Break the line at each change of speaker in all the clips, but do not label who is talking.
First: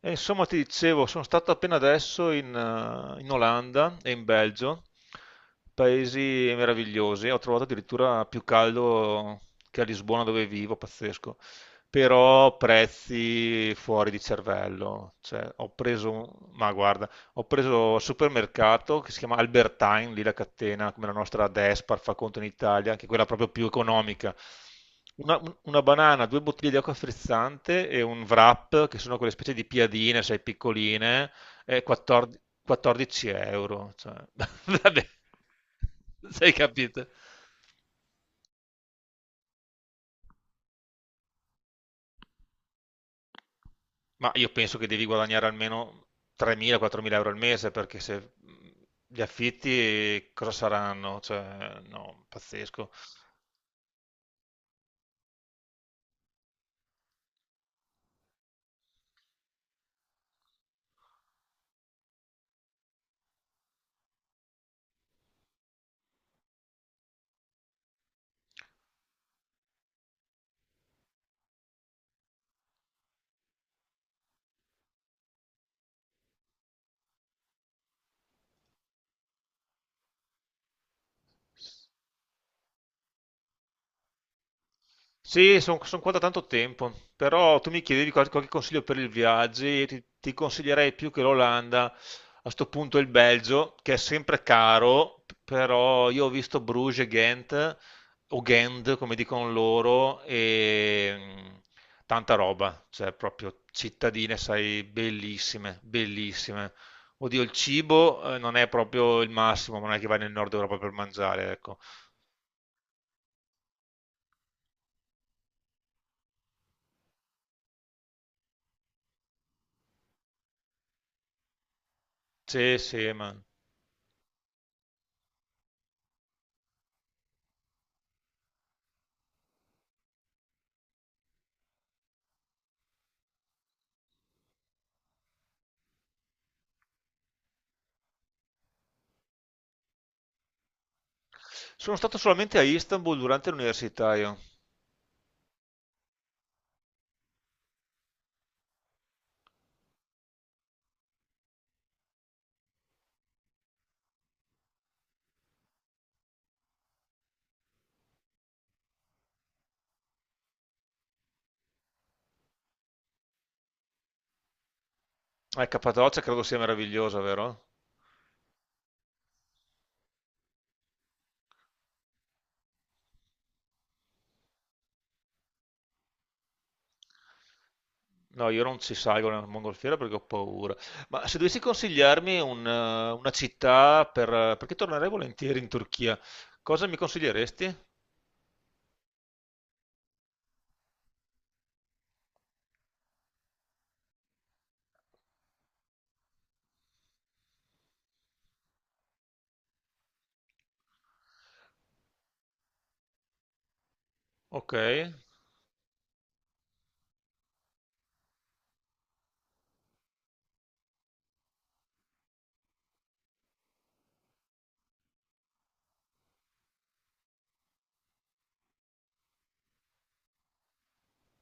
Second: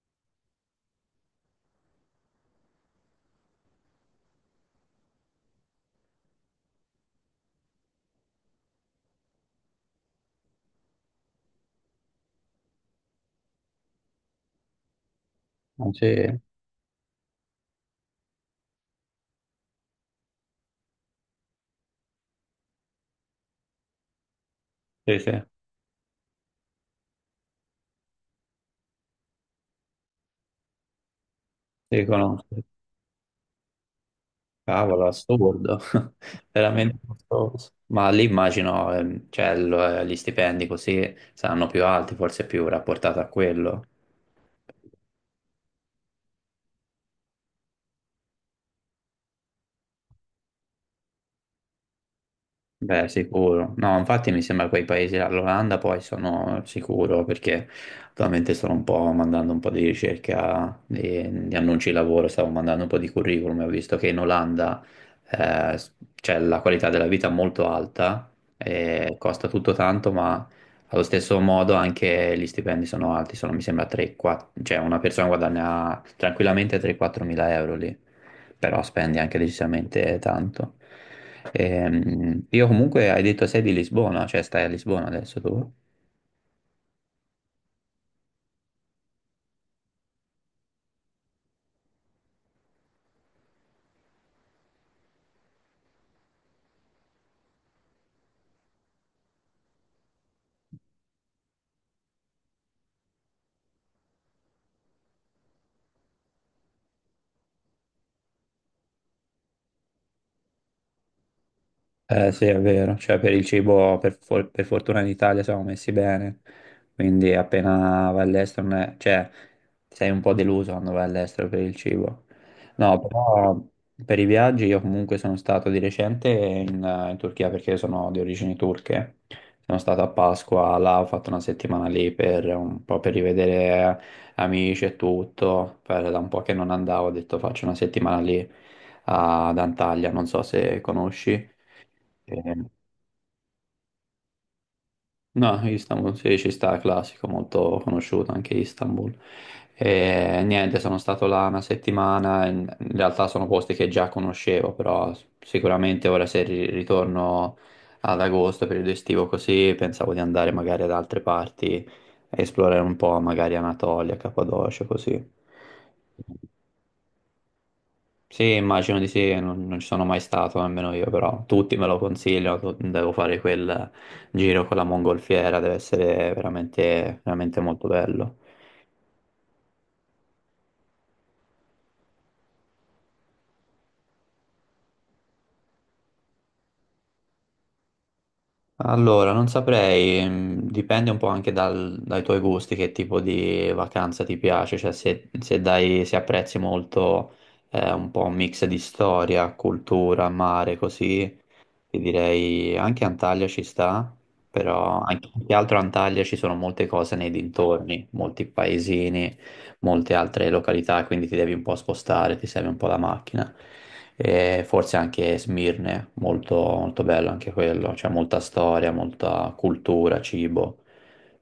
E insomma, ti dicevo, sono stato appena adesso in Olanda e in Belgio, paesi meravigliosi. Ho trovato addirittura più caldo che a Lisbona dove vivo, pazzesco. Però prezzi fuori di cervello. Cioè,
Non c'è-
ma guarda, ho preso al supermercato che si chiama Albertine, lì la catena, come la nostra Despar fa conto in Italia, anche quella proprio più economica.
Sì,
Una,
sì,
un- una banana, due bottiglie di acqua frizzante e un wrap, che sono quelle specie di piadine, sai, piccoline, e
sì, conosco.
14 euro. Cioè, vabbè,
Cavolo, assurdo,
sei
veramente
capito?
costoso. Ma lì immagino, cioè, gli stipendi così saranno più alti, forse più rapportato a quello.
Ma io penso che devi guadagnare almeno 3.000-4.000 euro al mese, perché se gli affitti cosa saranno? Cioè, no, pazzesco.
Beh, sicuro. No, infatti mi sembra quei paesi, là, l'Olanda poi sono sicuro perché attualmente sto un po' mandando un po' di ricerca di annunci di lavoro, stavo mandando un po' di curriculum e ho visto che in Olanda c'è la qualità della vita molto alta, e costa tutto tanto, ma allo stesso modo anche gli stipendi sono alti, sono mi sembra 3-4, cioè una persona guadagna tranquillamente 3-4 mila euro lì, però spendi anche decisamente tanto. Io comunque hai detto sei di Lisbona, cioè stai a Lisbona adesso
Sì,
tu?
sono qua da tanto tempo, però tu mi chiedevi qualche consiglio per il viaggio e ti consiglierei più che l'Olanda, a sto punto il Belgio, che è sempre caro, però io ho visto Bruges e Ghent, o Ghent come dicono loro, e tanta roba, cioè proprio cittadine, sai, bellissime, bellissime. Oddio, il cibo non è proprio il massimo, ma non è che vai nel nord Europa per mangiare, ecco.
Eh sì, è vero, cioè per il cibo per fortuna in Italia siamo messi bene, quindi appena vai all'estero, non è- cioè sei un po' deluso quando vai all'estero per il cibo.
Sì,
No,
sì, ma...
però per i viaggi io comunque sono stato di recente in Turchia, perché sono di origini turche, sono stato a Pasqua, là ho fatto 1 settimana lì per un po' per rivedere amici e tutto, da un po' che non andavo ho detto faccio 1 settimana lì ad Antalya, non so se conosci.
Sono stato
Eh,
solamente a Istanbul durante l'università io.
No, Istanbul sì, ci sta, classico, molto conosciuto anche Istanbul. E, niente, sono stato là 1 settimana, in realtà sono posti che già conoscevo, però sicuramente ora se ritorno ad agosto, periodo estivo così, pensavo di andare magari ad altre parti, a esplorare un po', magari Anatolia, Cappadocia, così.
Cappadocia credo sia meravigliosa, vero?
Sì, immagino di sì, non, non ci sono mai stato, nemmeno io, però tutti me lo consigliano, devo fare quel giro con la mongolfiera, deve essere veramente, veramente molto bello.
No, io non ci salgo nel mongolfiera perché ho paura. Ma se dovessi consigliarmi un, una città per... perché tornerei volentieri in Turchia, cosa mi consiglieresti?
Allora, non saprei, dipende un po' anche dai tuoi gusti, che tipo di vacanza ti piace, cioè se apprezzi molto un po' un mix di storia, cultura, mare, così, ti direi anche Antalya ci sta,
Ok.
però anche, più che altro a Antalya ci sono molte cose nei dintorni, molti paesini, molte altre località, quindi ti devi un po' spostare, ti serve un po' la macchina. E forse anche Smirne, molto, molto bello anche quello, c'è molta storia, molta cultura, cibo.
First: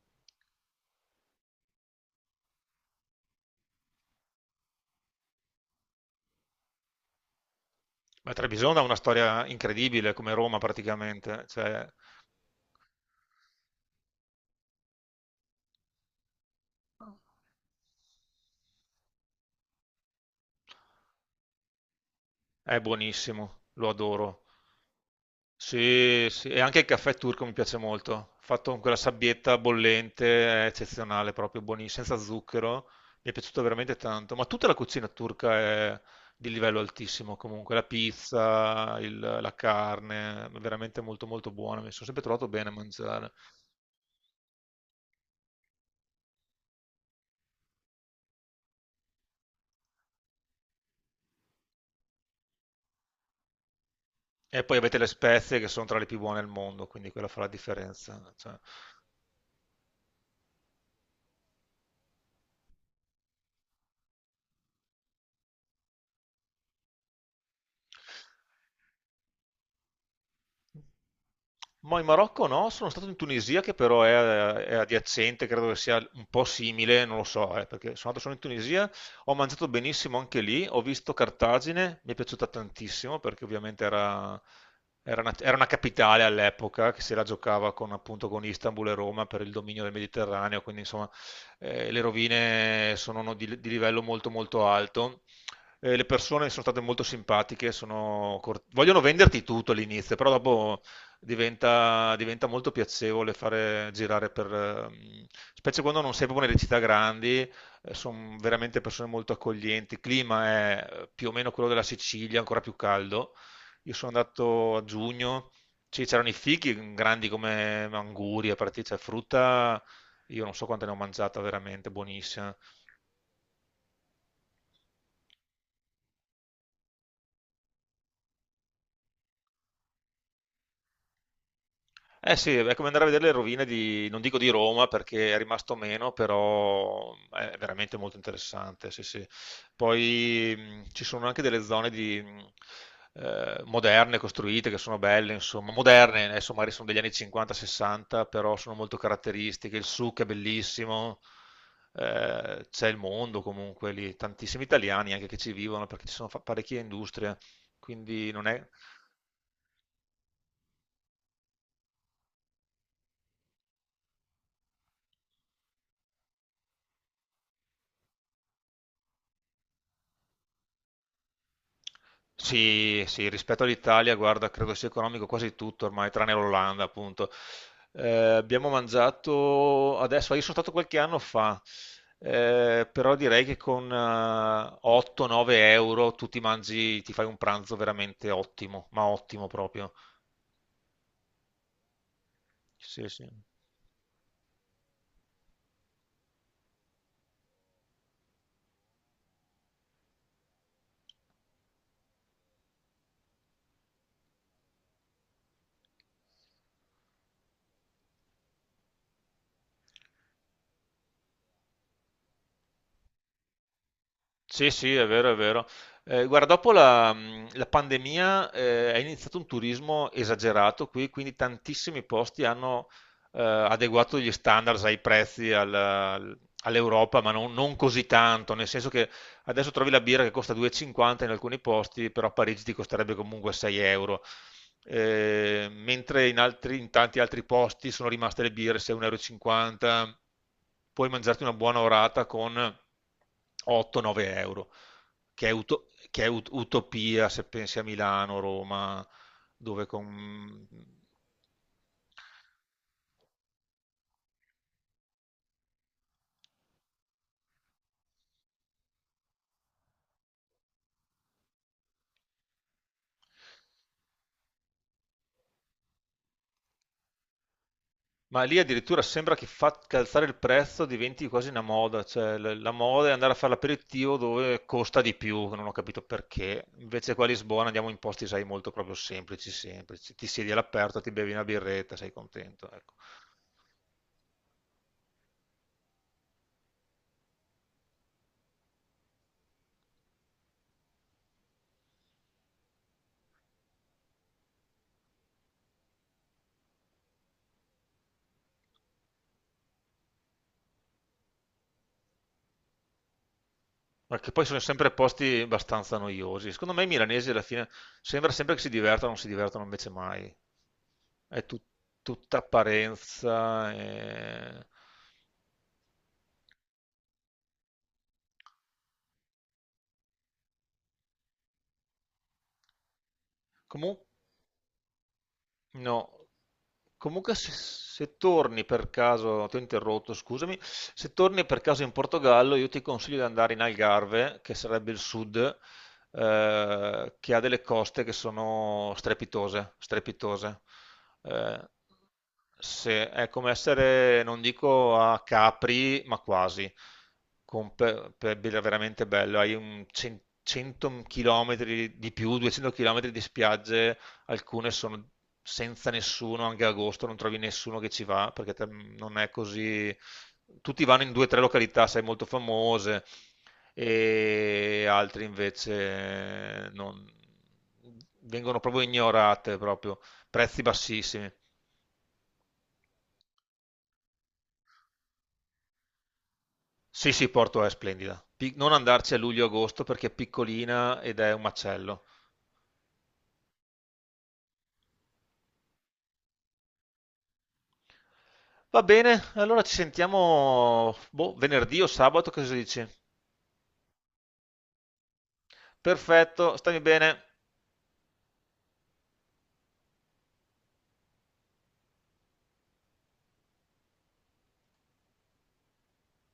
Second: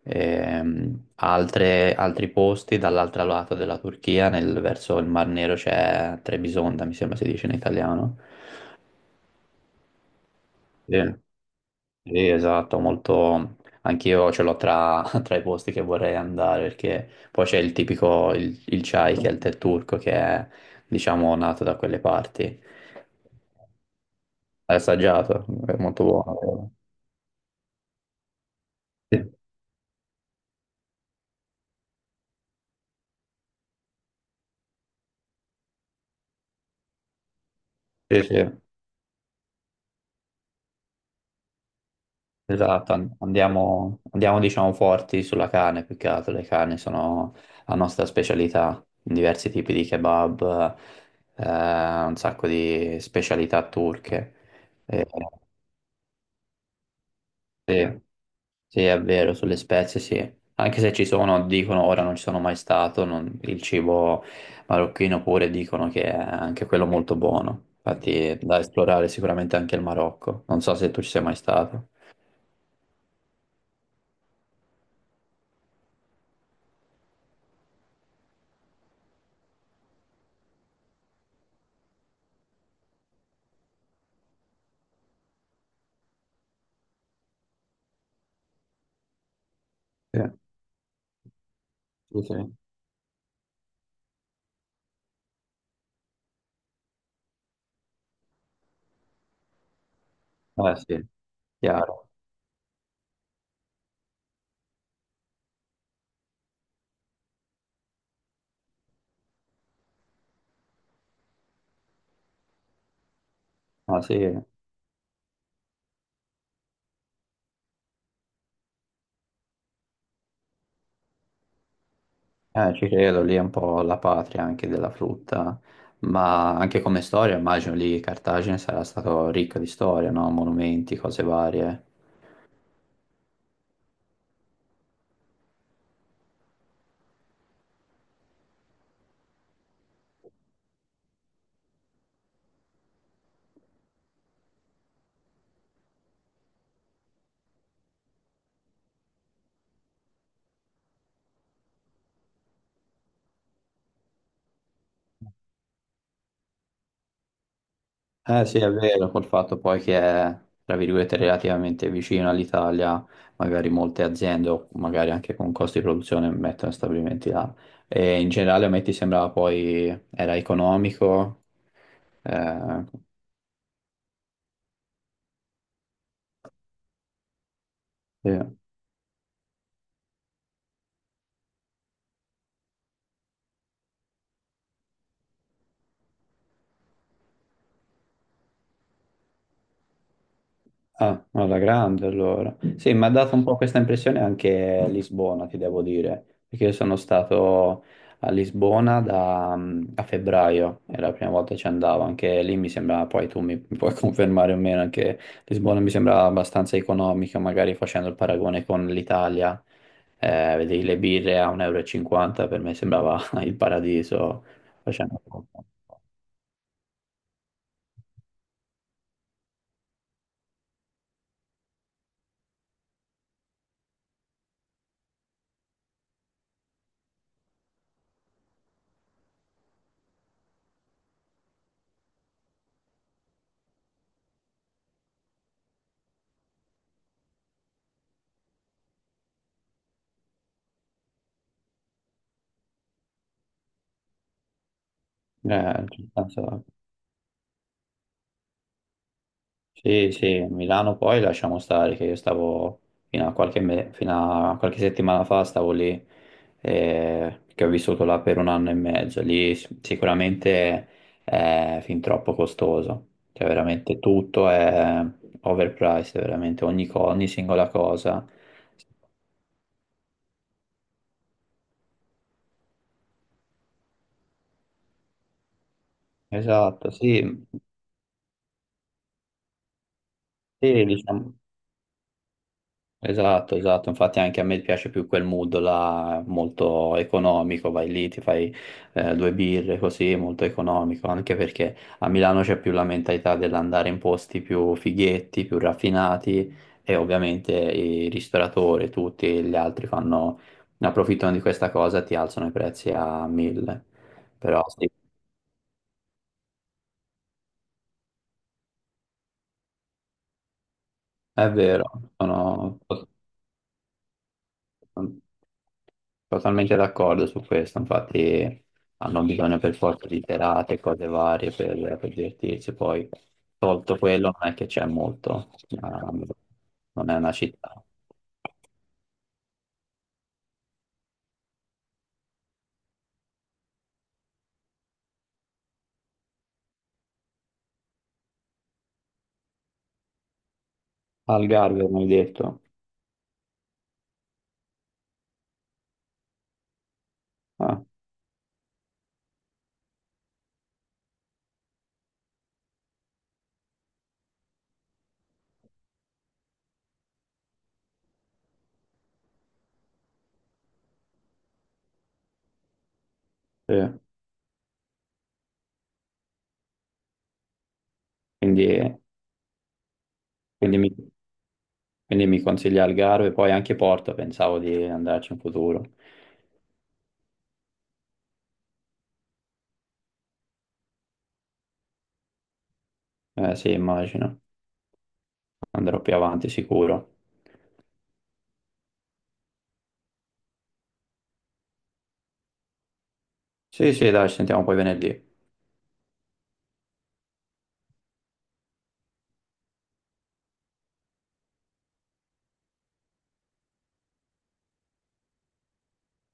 Altri posti dall'altro lato della Turchia, verso il Mar Nero c'è Trebisonda, mi sembra si dice in italiano.
Ma Trebisonda ha una storia incredibile, come Roma
Sì.
praticamente, cioè
Sì, esatto, molto. Anch'io ce l'ho tra, tra i posti che vorrei andare, perché poi c'è il tipico, il chai, che è il tè turco, che è, diciamo, nato da quelle parti.
è buonissimo, lo adoro.
L'hai assaggiato? È molto
Sì, sì, e
buono.
anche il caffè turco mi piace molto, fatto con quella
Sì,
sabbietta bollente, è eccezionale, proprio buonissimo, senza zucchero, mi è piaciuto veramente tanto, ma tutta la cucina turca è di livello altissimo comunque, la
sì, sì,
pizza, la carne, è veramente molto molto buona, mi sono sempre trovato bene a
esatto.
mangiare.
Andiamo, andiamo, diciamo, forti sulla carne, più che altro. Le carni sono la nostra specialità, diversi tipi di kebab, un sacco di specialità turche.
E poi avete
Eh,
le spezie che sono tra le più buone al mondo, quindi quella fa la
sì.
differenza, cioè.
Sì, è vero, sulle spezie sì. Anche se ci sono, dicono, ora non ci sono mai stato, il cibo marocchino pure dicono che è anche quello molto buono. Infatti è da esplorare sicuramente anche il Marocco. Non so se tu ci sei mai stato.
Ma in Marocco no, sono stato in Tunisia che però è adiacente, credo che sia un po' simile, non lo so, perché sono andato solo in Tunisia, ho mangiato benissimo anche lì, ho visto Cartagine, mi è piaciuta tantissimo perché ovviamente era, era una capitale all'epoca che se la giocava con, appunto, con Istanbul e Roma per il dominio del
Sì,
Mediterraneo, quindi insomma le
sì, sì.
rovine sono no, di livello molto molto alto. Le persone sono state molto simpatiche, sono vogliono venderti tutto all'inizio, però
Eh
dopo
sì, chiaro.
diventa molto piacevole fare girare per, specie quando non sei proprio nelle città grandi, sono veramente persone molto accoglienti. Il clima è più o meno quello della Sicilia, ancora più caldo. Io
Ah,
sono
sì.
andato a giugno, c'erano i fichi grandi come angurie, partite, cioè frutta, io non so quante ne ho mangiata, veramente buonissima.
Ci credo, lì è un po' la patria anche della frutta, ma anche come storia, immagino lì Cartagine sarà stato ricca di storia, no? Monumenti, cose varie.
Eh sì, è come andare a vedere le rovine di, non dico di Roma perché è rimasto meno, però è veramente molto interessante, sì, sì. Poi ci sono anche delle zone di, moderne costruite che sono belle, insomma, moderne, adesso magari sono degli anni 50-60, però sono molto caratteristiche, il souk è bellissimo, c'è il mondo comunque lì, tantissimi italiani anche che ci vivono perché ci sono parecchie industrie, quindi non
Eh sì,
è...
è vero, col fatto poi che è, tra virgolette, relativamente vicino all'Italia, magari molte aziende o magari anche con costi di produzione mettono stabilimenti là. E in generale a me ti sembrava poi era economico, eh,
Sì, sì, rispetto all'Italia, guarda, credo sia economico quasi tutto ormai, tranne l'Olanda, appunto. Eh,
sì.
abbiamo mangiato adesso, io sono stato qualche anno fa, però direi che con 8-9 euro tu ti mangi, ti fai un pranzo veramente ottimo, ma ottimo proprio.
Ah, alla grande allora. Sì, mi
Sì,
ha
sì.
dato un po' questa impressione anche a Lisbona, ti devo dire, perché io sono stato a Lisbona da, a febbraio, è la prima volta che ci andavo, anche lì mi sembra, poi tu mi puoi confermare o meno, anche Lisbona mi sembra abbastanza economica, magari facendo il paragone con l'Italia, vedevi le birre a 1,50 euro, e cinquanta, per me sembrava il paradiso,
Sì, sì, è
facendo.
vero, è vero. Guarda, dopo la pandemia è iniziato un turismo esagerato qui, quindi tantissimi posti hanno adeguato gli standards ai prezzi all'Europa, ma non così tanto, nel senso che adesso trovi la birra che costa 2,50 in alcuni posti, però a Parigi ti costerebbe comunque 6 euro. Mentre in, in tanti altri posti sono rimaste le birre 6,50 euro. Puoi mangiarti una buona orata con 8-9 euro, che è,
Abbastanza.
utopia se pensi a Milano, Roma, dove
Sì, sì,
con
Milano poi lasciamo stare, che io stavo fino a qualche settimana fa, stavo lì, che ho vissuto là per 1 anno e mezzo, lì sicuramente è fin troppo costoso, cioè veramente tutto è overpriced, veramente ogni singola cosa.
ma lì addirittura sembra che faccia alzare il prezzo, diventi quasi una moda, cioè la moda è andare a fare l'aperitivo dove costa di più, che non ho capito perché.
Esatto,
Invece qua a
sì,
Lisbona andiamo in posti, sai, molto proprio semplici, semplici. Ti siedi
sì,
all'aperto, ti bevi
diciamo.
una birretta, sei contento, ecco.
Esatto, esatto, infatti anche a me piace più quel mood là, molto economico, vai lì, ti fai 2 birre così, molto economico, anche perché a Milano c'è più la mentalità dell'andare in posti più fighetti, più raffinati, e ovviamente i ristoratori, tutti gli altri fanno, ne approfittano di questa cosa e ti alzano i prezzi a mille,
Perché poi sono
però sì,
sempre posti abbastanza noiosi. Secondo me i milanesi alla fine sembra sempre che si divertano, non si divertono invece mai. È
è vero,
tutta
sono
apparenza,
totalmente d'accordo su questo, infatti hanno bisogno per forza di serate, cose varie per divertirsi, poi tolto
comunque
quello non è che c'è molto, ma
no,
non è una
comunque se,
città.
se torni per caso, ti ho interrotto, scusami, se torni per caso in Portogallo io ti consiglio di andare in Algarve, che sarebbe il sud, che ha delle coste che sono strepitose, strepitose. Eh,
Algarve, mi hai detto?
è come essere, non dico a Capri, ma quasi, con,
Ah,
veramente bello, hai un 100 km di più, 200 km di spiagge, alcune sono senza nessuno, anche agosto non trovi nessuno che ci va, perché non è così... Tutti vanno in due o tre località, sai, molto famose,
sì.
e altri invece non... vengono proprio
Quindi,
ignorate, proprio. Prezzi
quindi mi,
bassissimi.
quindi mi consiglia Algarve, poi anche Porto, pensavo di andarci in futuro.
Sì, sì, Porto è splendida. Non andarci a luglio-agosto perché è piccolina ed è un macello.
Sì, immagino, andrò più avanti sicuro.
Va bene, allora ci sentiamo boh, venerdì o sabato, cosa dici?
Sì, sì, dai, ci sentiamo poi venerdì.
Perfetto, stammi bene.